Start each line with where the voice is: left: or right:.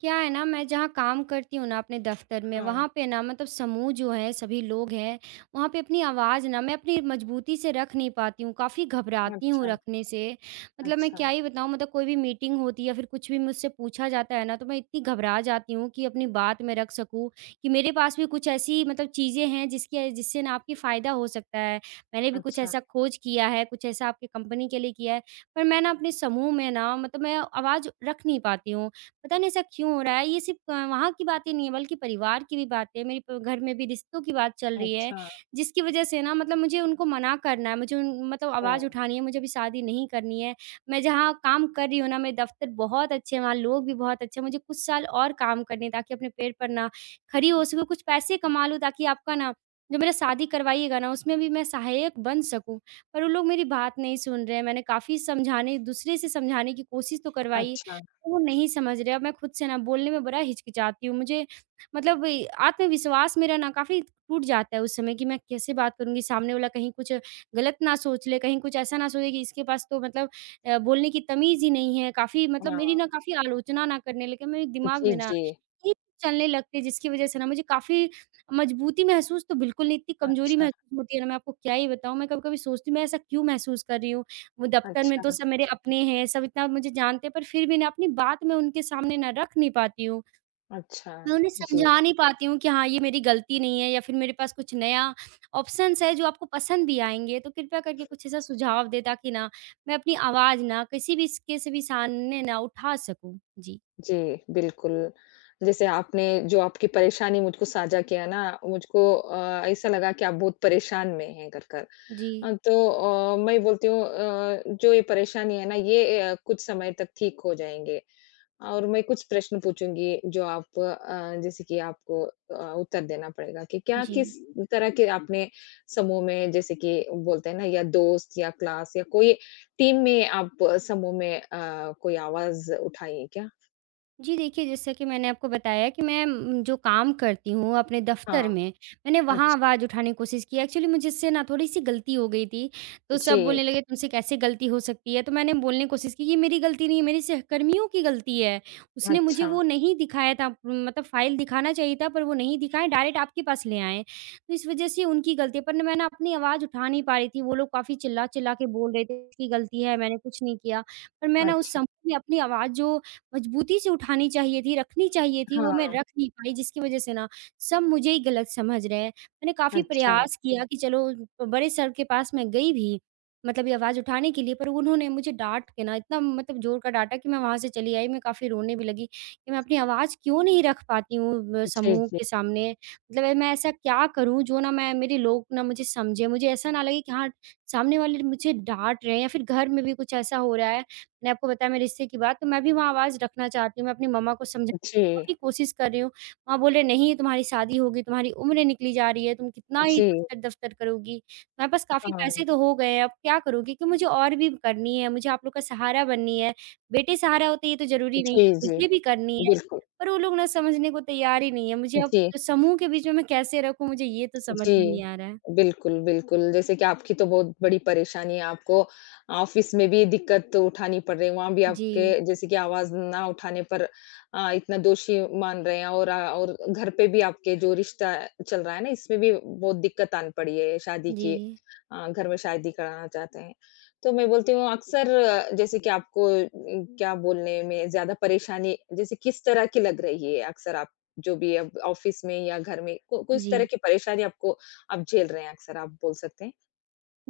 right: क्या है ना मैं जहाँ काम करती हूँ ना अपने दफ्तर में
left: हाँ।
right: वहाँ पे ना मतलब समूह जो है सभी लोग हैं। वहाँ पे अपनी आवाज़ ना मैं अपनी मजबूती से रख नहीं पाती हूँ, काफ़ी घबराती हूँ
left: अच्छा।
right: रखने से। मतलब मैं
left: अच्छा।
right: क्या ही बताऊँ, मतलब कोई भी मीटिंग होती है या फिर कुछ भी मुझसे पूछा जाता है ना तो मैं इतनी घबरा जाती हूँ कि अपनी बात मैं रख सकूँ कि मेरे पास भी कुछ ऐसी मतलब चीज़ें हैं जिसकी जिससे ना आपकी फ़ायदा हो सकता है। मैंने भी कुछ
left: अच्छा।
right: ऐसा खोज किया है, कुछ ऐसा आपकी कंपनी के लिए किया है। पर मैं ना अपने समूह में ना मतलब मैं आवाज़ रख नहीं पाती हूँ। पता नहीं ऐसा क्यों हो रहा है? ये सिर्फ़ वहाँ की बातें नहीं है, बल्कि परिवार की भी बातें हैं, मेरे प घर में भी रिश्तों की बात चल रही है,
left: अच्छा।
right: जिसकी वज़ह से ना मतलब मुझे उनको मना करना है, मुझे उन मतलब
left: ओह!
right: आवाज़ उठानी है, मुझे अभी शादी नहीं करनी है। मैं जहाँ काम कर रही हूँ ना, मेरे दफ़्तर बहुत अच्छे हैं, वहाँ लोग भी बहुत अच्छे हैं, मुझे कुछ साल और काम करने हैं ताकि अपने पैर पर ना खड़ी हो सकूँ, कुछ पैसे कमा लूँ ताकि आपका ना जो मेरा शादी करवाइएगा ना, उसमें भी मैं सहायक बन सकूँ। पर वो लोग मेरी बात नहीं सुन रहे हैं, मैंने काफ़ी समझाने दूसरे से समझाने की कोशिश तो करवाई,
left: अच्छा।
right: वो नहीं समझ रहे। अब मैं खुद से ना बोलने में बड़ा हिचकिचाती हूँ। मुझे मतलब ये आत्मविश्वास मेरा ना काफ़ी टूट जाता है उस समय कि मैं कैसे बात करूँगी, सामने वाला कहीं कुछ गलत ना सोच ले, कहीं कुछ ऐसा ना सोचे कि इसके पास तो मतलब बोलने की तमीज़ ही नहीं है। काफ़ी मतलब
left: हाँ।
right: मेरी ना काफ़ी आलोचना ना करने लगे, मेरे दिमाग
left: जी,
right: में ना
left: जी।
right: ये चलने लगते जिसकी वज़ह से ना मुझे काफ़ी मजबूती महसूस तो बिल्कुल नहीं, इतनी कमज़ोरी
left: अच्छा।
right: महसूस होती है ना मैं आपको क्या ही बताऊँ। मैं कभी-कभी सोचती हूँ मैं ऐसा क्यों महसूस कर रही हूँ? वो दफ्तर में
left: अच्छा।
right: तो सब मेरे अपने हैं, सब इतना मुझे जानते हैं, पर फिर भी ना अपनी बात मैं उनके सामने ना रख नहीं पाती हूँ।
left: अच्छा।
right: मैं उन्हें
left: जी,
right: समझा नहीं पाती हूँ कि हाँ, ये मेरी गलती नहीं है या फिर मेरे पास कुछ नया ऑप्शंस है जो आपको पसंद भी आएँगे, तो कृपया करके कुछ ऐसा सुझाव दें ताकि ना मैं अपनी आवाज़ ना किसी भी स के से भी सामने ना उठा सकूँ। जी।
left: जी, बिल्कुल। जैसे आपने जो आपकी परेशानी मुझको साझा किया ना, मुझको ऐसा लगा कि आप बहुत परेशान में हैं कर, कर।
right: जी,
left: मैं बोलती हूँ जो ये परेशानी है ना, ये कुछ समय तक ठीक हो जाएँगे। और मैं कुछ प्रश्न पूछूँगी जो आप जैसे कि आपको उत्तर देना पड़ेगा कि क्या
right: जी।
left: किस तरह के आपने समूह में जैसे कि बोलते हैं ना या दोस्त या क्लास या कोई टीम में आप समूह में कोई आवाज़ उठाई है क्या?
right: जी देखिए, जैसा कि मैंने आपको बताया कि मैं जो काम करती हूँ अपने दफ़्तर
left: हाँ।
right: में, मैंने वहाँ
left: अच्छ
right: आवाज़ उठाने की कोशिश की। एक्चुअली मुझसे ना थोड़ी-सी गलती हो गई थी, तो सब
left: जी।
right: बोलने लगे तुमसे कैसे गलती हो सकती है? तो मैंने बोलने की कोशिश की कि ये मेरी गलती नहीं है, मेरे सहकर्मियों की गलती है। उसने मुझे
left: अच्छा।
right: वो नहीं दिखाया था, मतलब फ़ाइल दिखाना चाहिए था पर वो नहीं दिखाएँ, डायरेक्ट आपके पास ले आएँ। तो इस वज़ह से उनकी गलती है, पर ना मैं ना अपनी आवाज़ उठा नहीं पा रही थी। वो लोग काफ़ी चिल्ला-चिल्ला के बोल रहे थे, इसकी गलती है, मैंने कुछ नहीं किया। पर मैं ना उस
left: अच्छा।
right: समय अपनी आवाज़ जो मजबूती से उठानी चाहिए थी, रखनी चाहिए थी, वो मैं
left: हाँ।
right: रख नहीं पाई जिसकी वज़ह से ना सब मुझे ही गलत समझ रहे हैं। मैंने काफ़ी
left: अच्छा।
right: प्रयास किया कि चलो बड़े सर के पास मैं गई भी, मतलब ये आवाज़ उठाने के लिए, पर उन्होंने मुझे डाँट के ना इतना मतलब ज़ोर का डाँटा कि मैं वहाँ से चली आई, मैं काफ़ी रोने भी लगी कि मैं अपनी आवाज़ क्यों नहीं रख पाती हूँ
left: जी।
right: समूह
left: जी।
right: के सामने। मतलब ये मैं ऐसा क्या करूँ जो ना मैं मेरे लोग ना मुझे समझें, मुझे ऐसा ना लगे कि हाँ, सामने वाले मुझे डाँट रहे हैं या फिर घर में भी कुछ ऐसा हो रहा है। मैंने आपको बताया मेरे रिश्ते की बात, तो मैं भी वहाँ आवाज़ रखना चाहती हूँ। मैं अपनी मम्मा को समझाने
left: जी।
right: की कोशिश कर रही हूँ। माँ बोल रहे, "नहीं, तुम्हारी शादी होगी, तुम्हारी उम्र निकली जा रही है, तुम कितना ही
left: जी।
right: दफ्तर-दफ्तर करोगी। तुम्हारे पास काफ़ी
left: हाँ।
right: पैसे तो हो गए हैं, अब क्या करोगी?" कि मुझे और भी करनी है, मुझे आप लोग का सहारा बननी है। बेटे सहारा होते हैं, ये तो ज़रूरी नहीं
left: जी,
right: है,
left: जी,
right: मुझे भी करनी है।
left: बिल्कुल।
right: पर वो लोग ना समझने को तैयार ही नहीं है। मुझे अब
left: जी।
right: समूह के बीच में मैं कैसे रखूँ, मुझे ये तो समझ
left: जी,
right: में नहीं आ रहा है।
left: बिल्कुल, बिल्कुल। जैसे कि आपकी तो बहुत बड़ी परेशानी है, आपको ऑफ़िस में भी दिक्कत उठानी पड़ रही है, वहाँ भी आपके
right: जी,
left: जैसे कि आवाज़ ना उठाने पर इतना दोषी मान रहे हैं और और घर पे भी आपके जो रिश्ता चल रहा है ना, इसमें भी बहुत दिक्कत आन पड़ी है शादी की।
right: जी,
left: घर में शादी कराना चाहते हैं। तो मैं बोलती हूँ अक्सर जैसे कि आपको क्या बोलने में ज़्यादा परेशानी जैसे किस तरह की लग रही है अक्सर आपको? जो भी है ऑफिस में या घर में कु कुछ
right: जी।
left: तरह की परेशानी आपको आप झेल रहे हैं अक्सर आप बोल सकते हैं।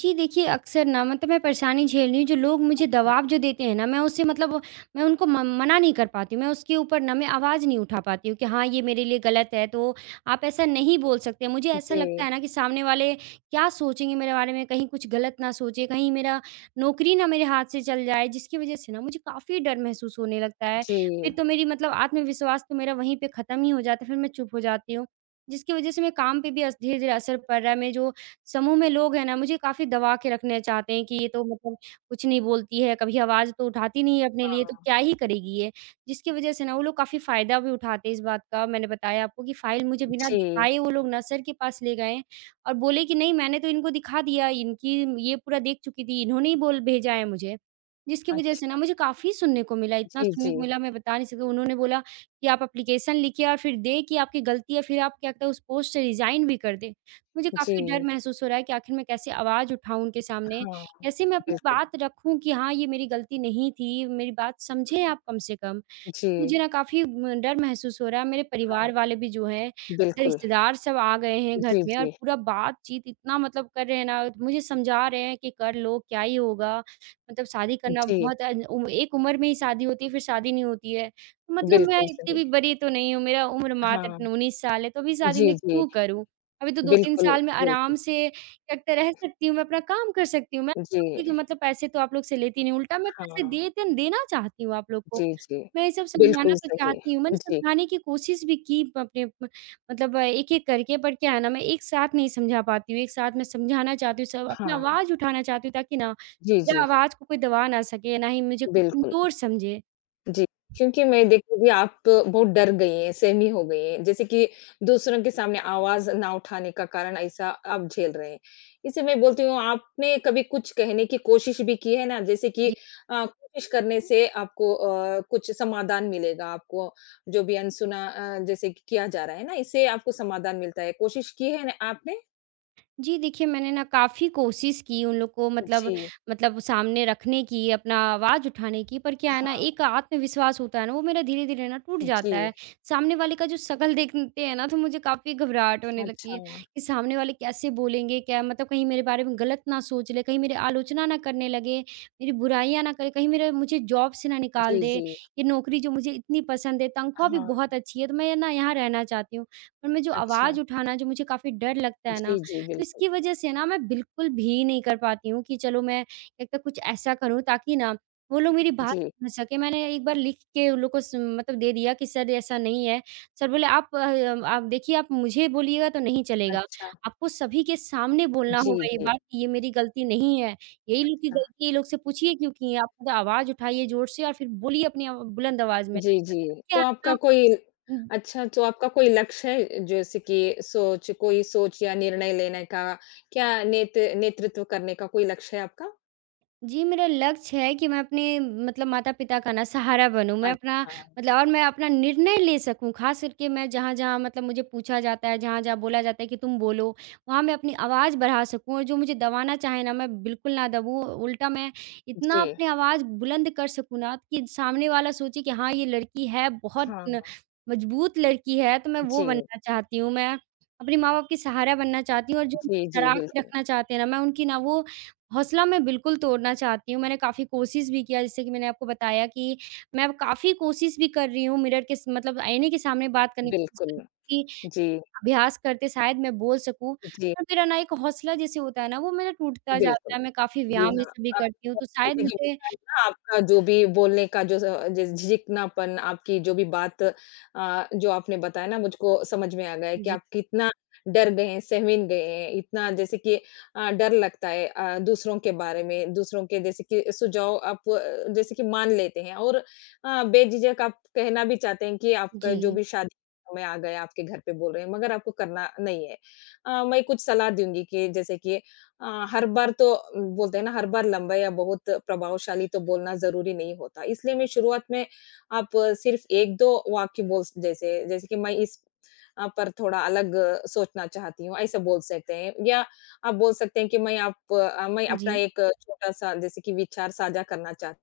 right: जी देखिए, अक्सर ना मतलब मैं परेशानी झेल रही हूँ, जो लोग मुझे
left: अच्छा।
right: दबाव जो देते हैं ना, मैं उससे मतलब मैं उनको म मना नहीं कर पाती हूँ। मैं उसके ऊपर ना मैं आवाज़ नहीं उठा पाती हूँ कि हाँ, ये मेरे लिए गलत है, तो आप ऐसा नहीं बोल सकते। मुझे ऐसा लगता
left: जी।
right: है ना कि सामने वाले क्या सोचेंगे मेरे बारे में, कहीं कुछ गलत ना सोचें, कहीं मेरा नौकरी ना मेरे हाथ से चल जाए, जिसकी वज़ह से ना मुझे काफ़ी डर महसूस होने लगता है।
left: जी।
right: फिर तो मेरी मतलब आत्मविश्वास तो मेरा वहीं पे ख़त्म ही हो जाता है, फिर मैं चुप हो जाती हूँ, जिसकी वज़ह से मेरे काम पे भी अस धीरे-धीरे असर पड़ रहा है। मेरे जो समूह में लोग हैं ना मुझे काफ़ी दबा के रखना चाहते हैं कि ये तो मतलब कुछ नहीं बोलती है, कभी आवाज़ तो उठाती नहीं है अपने लिए तो
left: हाँ।
right: क्या ही करेगी ये? जिसकी वज़ह से ना वो लोग काफ़ी फ़ायदा भी उठाते हैं इस बात का। मैंने बताया आपको कि फ़ाइल मुझे बिना
left: जी।
right: दिखाए वो लोग ना सर के पास ले गए और बोले कि नहीं, मैंने तो इनको दिखा दिया, इनकी ये पूरा देख चुकी थी, इन्होंने ही बोल भेजा है मुझे। जिसकी वज़ह से
left: अच्छा।
right: ना मुझे काफ़ी सुनने को मिला, इतना
left: जी।
right: सुनने
left: जी।
right: को मिला मैं बता नहीं सकती। उन्होंने बोला कि आप एप्लीकेशन लिखिए और फिर दें कि आपकी गलती है, फिर आप क्या कहते हैं उस पोस्ट से रिज़ाइन भी कर दें। मुझे
left: जी।
right: काफ़ी डर महसूस हो रहा है कि आखिर मैं कैसे आवाज़ उठाऊँ उनके सामने?
left: हाँ।
right: कैसे मैं अपनी
left: बिल्कुल।
right: बात रखूँ कि हाँ, ये मेरी गलती नहीं थी, मेरी बात समझें आप कम से कम?
left: जी।
right: मुझे ना काफ़ी म डर महसूस हो रहा है, मेरे
left: हाँ।
right: परिवार वाले भी जो हैं, मतलब
left: बिल्कुल।
right: रिश्तेदार सब आ गए हैं घर
left: जी।
right: में और
left: जी।
right: पूरा बातचीत इतना मतलब कर रहे हैं ना, मुझे समझा रहे हैं कि कर लो, क्या ही होगा? मतलब शादी करना
left: जी।
right: बहुत एक उम्र में ही शादी होती है, फिर शादी नहीं होती है। तो मतलब मैं
left: बिल्कुल
right: इतनी
left: सही।
right: भी बड़ी तो नहीं हूँ, मेरा उम्र
left: हाँ।
right: मात्र 19 साल है, तो अभी शादी
left: जी।
right: मैं
left: जी।
right: क्यों करूँ? अभी तो 2-3
left: बिल्कुल।
right: साल में आराम
left: बिल्कुल।
right: से एक तो रह सकती हूँ, मैं अपना काम कर सकती हूँ। मैं
left: जी।
right: आपके जो मतलब पैसे तो आप लोग से लेती नहीं, उल्टा मैं
left: हाँ।
right: पैसे देते देना चाहती हूँ आप लोग को।
left: जी। जी।
right: मैं ये सब समझाना
left: बिल्कुल
right: तो
left: सही।
right: चाहती हूँ, मैंने
left: जी।
right: समझाने की कोशिश भी की प अपने प मतलब एक-एक करके, बट क्या है ना मैं एक साथ नहीं समझा पाती हूँ, एक साथ मैं समझाना चाहती हूँ सब, अपनी
left: हाँ।
right: आवाज़ उठाना चाहती हूँ ताकि ना
left: जी।
right: मेरा
left: जी।
right: आवाज़ को कोई दबा ना सके, ना ही मुझे कोई
left: बिल्कुल।
right: कमज़ोर समझे।
left: जी। क्योंकि मैं देखती थी आप बहुत डर गई हैं, सहमी हो गई हैं, जैसे कि दूसरों के सामने आवाज़ ना उठाने का कारण ऐसा आप झेल रहे हैं। इसे मैं बोलती हूँ आपने कभी कुछ कहने की कोशिश भी की है ना? जैसे कि कोशिश करने से आपको कुछ समाधान मिलेगा, आपको जो भी अनसुना जैसे कि किया जा रहा है ना, इससे आपको समाधान मिलता है, कोशिश की है ना आपने?
right: जी, देखिए मैंने ना काफ़ी कोशिश की उन लोग को मतलब
left: जी।
right: मतलब सामने रखने की, अपना आवाज़ उठाने की, पर क्या है ना
left: हाँ।
right: एक आत्मविश्वास होता है ना, वो मेरा धीरे-धीरे ना टूट जाता
left: जी।
right: है। सामने वाले का जो शकल देखते हैं ना तो मुझे काफ़ी घबराहट होने लगती
left: अच्छा।
right: है कि सामने वाले कैसे बोलेंगे? क्या मतलब कहीं मेरे बारे में गलत ना सोच ले, कहीं मेरी आलोचना ना करने लगे, मेरी बुराइयाँ ना करे, कहीं मेरा मुझे जॉब से ना निकाल
left: जी।
right: दे।
left: जी।
right: ये नौकरी जो मुझे इतनी पसंद है, तनख्वाह भी
left: हाँ।
right: बहुत अच्छी है, तो मैं ना यहाँ रहना चाहती हूँ। पर मैं जो
left: अच्छा।
right: आवाज़ उठाना जो मुझे काफ़ी डर लगता है ना,
left: जी, जी,
right: तो
left: बिल्कुल।
right: इसकी वजह से ना मैं बिल्कुल भी नहीं कर पाती हूँ कि चलो मैं एक तो कुछ ऐसा करूँ ताकि ना वो लोग मेरी बात
left: जी।
right: समझ सके। मैंने एक बार लिख के उन लोग को स मतलब दे दिया कि सर ऐसा नहीं है। सर बोले आप देखिए, आप मुझे बोलिएगा तो नहीं चलेगा।
left: अच्छा।
right: आपको सभी के सामने बोलना
left: जी,
right: होगा ये
left: जी।
right: बात कि ये मेरी गलती नहीं है। यही लोग की
left: हाँ,
right: गलती है, ये लोग से पूछिए क्यों की है? आप खुद आवाज़ उठाइए ज़ोर से और फिर बोलिए अपनी आव बुलंद आवाज़ में।
left: जी, जी।
right: क्या
left: तो
right: है ना
left: आपका कोई अच्छा, तो आपका कोई लक्ष्य है जैसे कि सोच कोई सोच या निर्णय लेने का क्या नेतृत्व करने का कोई लक्ष्य है आपका?
right: जी, मेरा लक्ष्य है कि मैं अपने मतलब माता-पिता का ना सहारा बनूँ। मैं अपना
left: अच्छा।
right: मतलब और मैं अपना निर्णय ले सकूँ। ख़ास करके मैं जहाँ-जहाँ मतलब मुझे पूछा जाता है, जहाँ-जहाँ बोला जाता है कि तुम बोलो, वहाँ मैं अपनी आवाज़ बढ़ा सकूँ और जो मुझे दबाना चाहे ना, मैं बिल्कुल ना दबूँ। उल्टा मैं इतना
left: जी।
right: अपनी आवाज़ बुलंद कर सकूँ ना कि सामने वाला सोचे कि हाँ, ये लड़की है, बहुत न
left: हाँ।
right: मज़बूत लड़की है, तो मैं
left: जी।
right: वो बनना चाहती हूँ। मैं अपने माँ-बाप के सहारा बनना चाहती हूँ और जो
left: जी। जी,
right: डरा के
left: बिल्कुल,
right: रखना चाहते हैं ना, मैं उनकी ना वो हौसला मैं बिल्कुल तोड़ना चाहती हूँ, मैंने काफ़ी कोशिश भी किया जैसे कि मैंने आपको बताया कि मैं अब काफ़ी कोशिश भी कर रही हूँ मिरर के स मतलब आईने के सामने बात करने की कोशिश
left: बिल्कुल।
right: कर रही हूँ कि
left: जी,
right: अभ्यास करके शायद मैं बोल सकूँ।
left: जी,
right: पर मेरा ना एक हौसला जैसे होता है ना वो मेरा टूटता
left: बिल्कुल।
right: जाता है, मैं काफ़ी
left: जी
right: व्यायाम ये
left: हाँ,
right: सब भी
left: आप
right: करती हूँ तो शायद
left: जैसे कि
right: मुझे
left: बताया ना आपका जो भी बोलने का जो स जिस झिझकनापन आपकी जो भी बात जो आपने बताया ना मुझको समझ में आ गया है कि
right: जी,
left: आप कितना डर गए हैं, सहम गए हैं, इतना जैसे कि डर लगता है दूसरों के बारे में, दूसरों के जैसे कि सुझाव आप जैसे कि मान लेते हैं और बेझिझक आप कहना भी चाहते हैं कि आपका जो
right: जी,
left: भी शादी में आ गए, आपके घर पे बोल रहे हैं, मगर आपको करना नहीं है। मैं कुछ सलाह दूँगी कि जैसे कि हर बार तो बोलते हैं ना हर बार लंबा या बहुत प्रभावशाली तो बोलना ज़रूरी नहीं होता। इसलिए मैं शुरुआत में आप सिर्फ़ 1-2 वाक्य बोल जैसे जैसे कि मैं इस पर थोड़ा अलग सोचना चाहती हूँ, ऐसा बोल सकते हैं या आप बोल सकते हैं कि मैं अपना
right: जी,
left: एक छोटा-सा जैसे कि विचार साझा करना चाहती।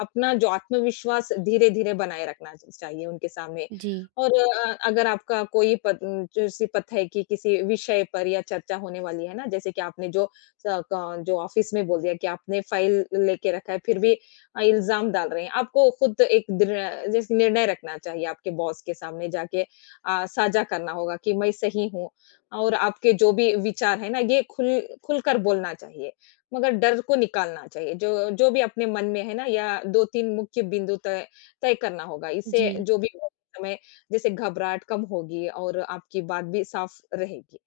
left: अपना जो आत्मविश्वास धीरे-धीरे बनाए रखना च चाहिए उनके सामने।
right: जी,
left: और अगर आपका कोई पत जैसे पता है कि किसी विषय पर या चर्चा होने वाली है ना, जैसे कि आपने जो स क जो ऑफ़िस में बोल दिया कि आपने फ़ाइल लेके रखा है, फिर भी इल्ज़ाम डाल रहे हैं। आपको खुद एक दृढ़ जैसे निर्णय रखना चाहिए आपके बॉस के सामने जाके साझा करना होगा कि मैं सही हूँ और आपके जो भी विचार हैं ना, ये खुलकर बोलना चाहिए। मगर डर को निकालना चाहिए। जो जो भी अपने मन में है ना या 2-3 मुख्य बिंदु तय तय करना होगा। इससे
right: जी,
left: जो भी समय जैसे घबराहट कम होगी और आपकी बात भी साफ रहेगी।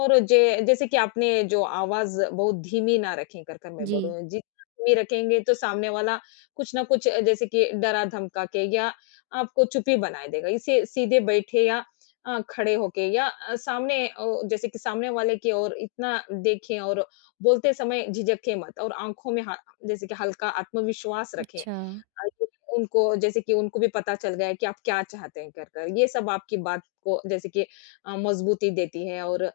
left: और जे जैसे कि आपने जो आवाज़ बहुत धीमी ना रखें कर, कर मैं
right: जी।
left: बोल रही हूँ। जितना धीमी रखेंगे तो सामने वाला कुछ ना कुछ जैसे कि डरा-धमका के या आपको चुप्पी बनाए देगा। इसे सीधे बैठे या खड़े होके या अ, सामने ओ जैसे कि सामने वाले की ओर इतना देखें और बोलते समय झिझकें मत और आँखों में ह जैसे कि हल्का आत्मविश्वास रखें।
right: अच्छा।
left: ये उनको जैसे कि उनको भी पता चल गया है कि आप क्या चाहते हैं कर कर। ये सब आपकी बात को जैसे कि मजबूती देती है और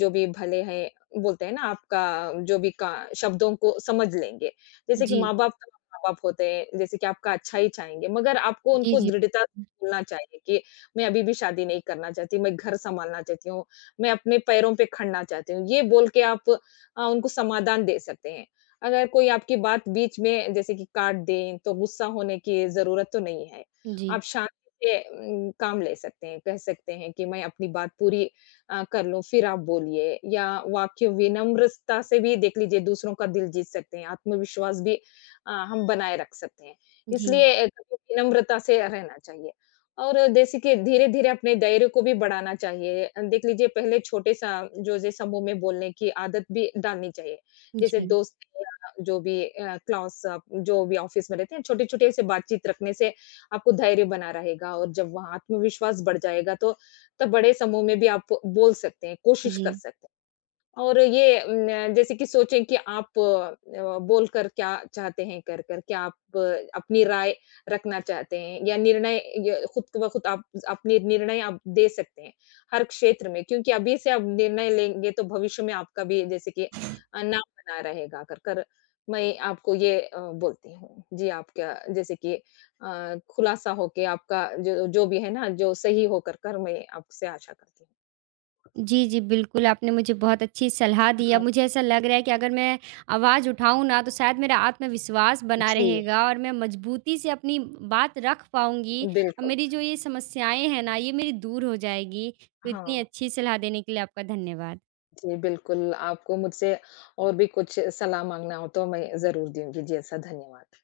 left: जो भी भले है बोलते हैं ना आपका जो भी का शब्दों को समझ लेंगे। जैसे कि
right: जी।
left: माँ-बाप तो माँ-बाप होते हैं, जैसे कि आपका अच्छा ही चाहेंगे, मगर आपको
right: जी,
left: उनको
right: जी।
left: दृढ़ता से बोलना चाहिए कि मैं अभी भी शादी नहीं करना चाहती, मैं घर सँभालना चाहती हूँ, मैं अपने पैरों पे खड़ना चाहती हूँ। ये बोल के आप उनको समाधान दे सकते हैं। अगर कोई आपकी बात बीच में जैसे कि काट दें, तो गुस्सा होने की ज़रूरत तो नहीं है।
right: जी,
left: आप शांति से काम ले सकते हैं, कह सकते हैं कि मैं अपनी बात पूरी कर लूँ, फिर आप बोलिए या वाक्य विनम्रता से भी देख लीजिए दूसरों का दिल जीत सकते हैं, आत्मविश्वास भी हम बनाए रख सकते हैं।
right: जी,
left: इसलिए कभी विनम्रता से रहना चाहिए और जैसे कि धीरे-धीरे अपने दायरे को भी बढ़ाना चाहिए। देख लीजिए पहले छोटे सा जो जैसे समूह में बोलने की आदत भी डालनी चाहिए। जैसे
right: जी,
left: दोस्त या जो भी क्लास जो भी ऑफिस में रहते हैं, छोटे-छोटे ऐसे बातचीत रखने से आपको धैर्य बना रहेगा और जब वहाँ आत्मविश्वास बढ़ जाएगा, तो तब बड़े समूह में भी आप बोल सकते हैं, कोशिश कर
right: जी।
left: सकते हैं। और ये न, जैसे कि सोचें कि आप बोलकर क्या चाहते हैं कर कर क्या आप अपनी राय रखना चाहते हैं या निर्णय, ये खुद ब खुद आप अपने निर्णय आप दे सकते हैं हर क्षेत्र में क्योंकि अभी से आप निर्णय लेंगे तो भविष्य में आपका भी जैसे कि नाम बना रहेगा कर कर मैं आपको ये बोलती हूँ जी आप क्या जैसे कि खुलासा होके आपका जो जो भी है ना जो सही हो कर कर मैं आपसे आशा करती हूँ।
right: जी, जी, बिल्कुल, आपने मुझे बहुत अच्छी सलाह दी।
left: हाँ।
right: अब मुझे ऐसा लग रहा है कि अगर मैं आवाज़ उठाऊँ ना, तो शायद मेरा आत्मविश्वास बना
left: जी।
right: रहेगा और मैं मजबूती से अपनी बात रख पाऊँगी और
left: बिल्कुल।
right: मेरी जो ये समस्याएँ हैं ना, ये मेरी दूर हो जाएगी। तो इतनी
left: हाँ।
right: अच्छी सलाह देने के लिए आपका धन्यवाद।
left: जी, बिल्कुल, आपको मुझसे और भी कुछ सलाह माँगना हो तो मैं ज़रूर दूँगी। जी, ऐसा धन्यवाद।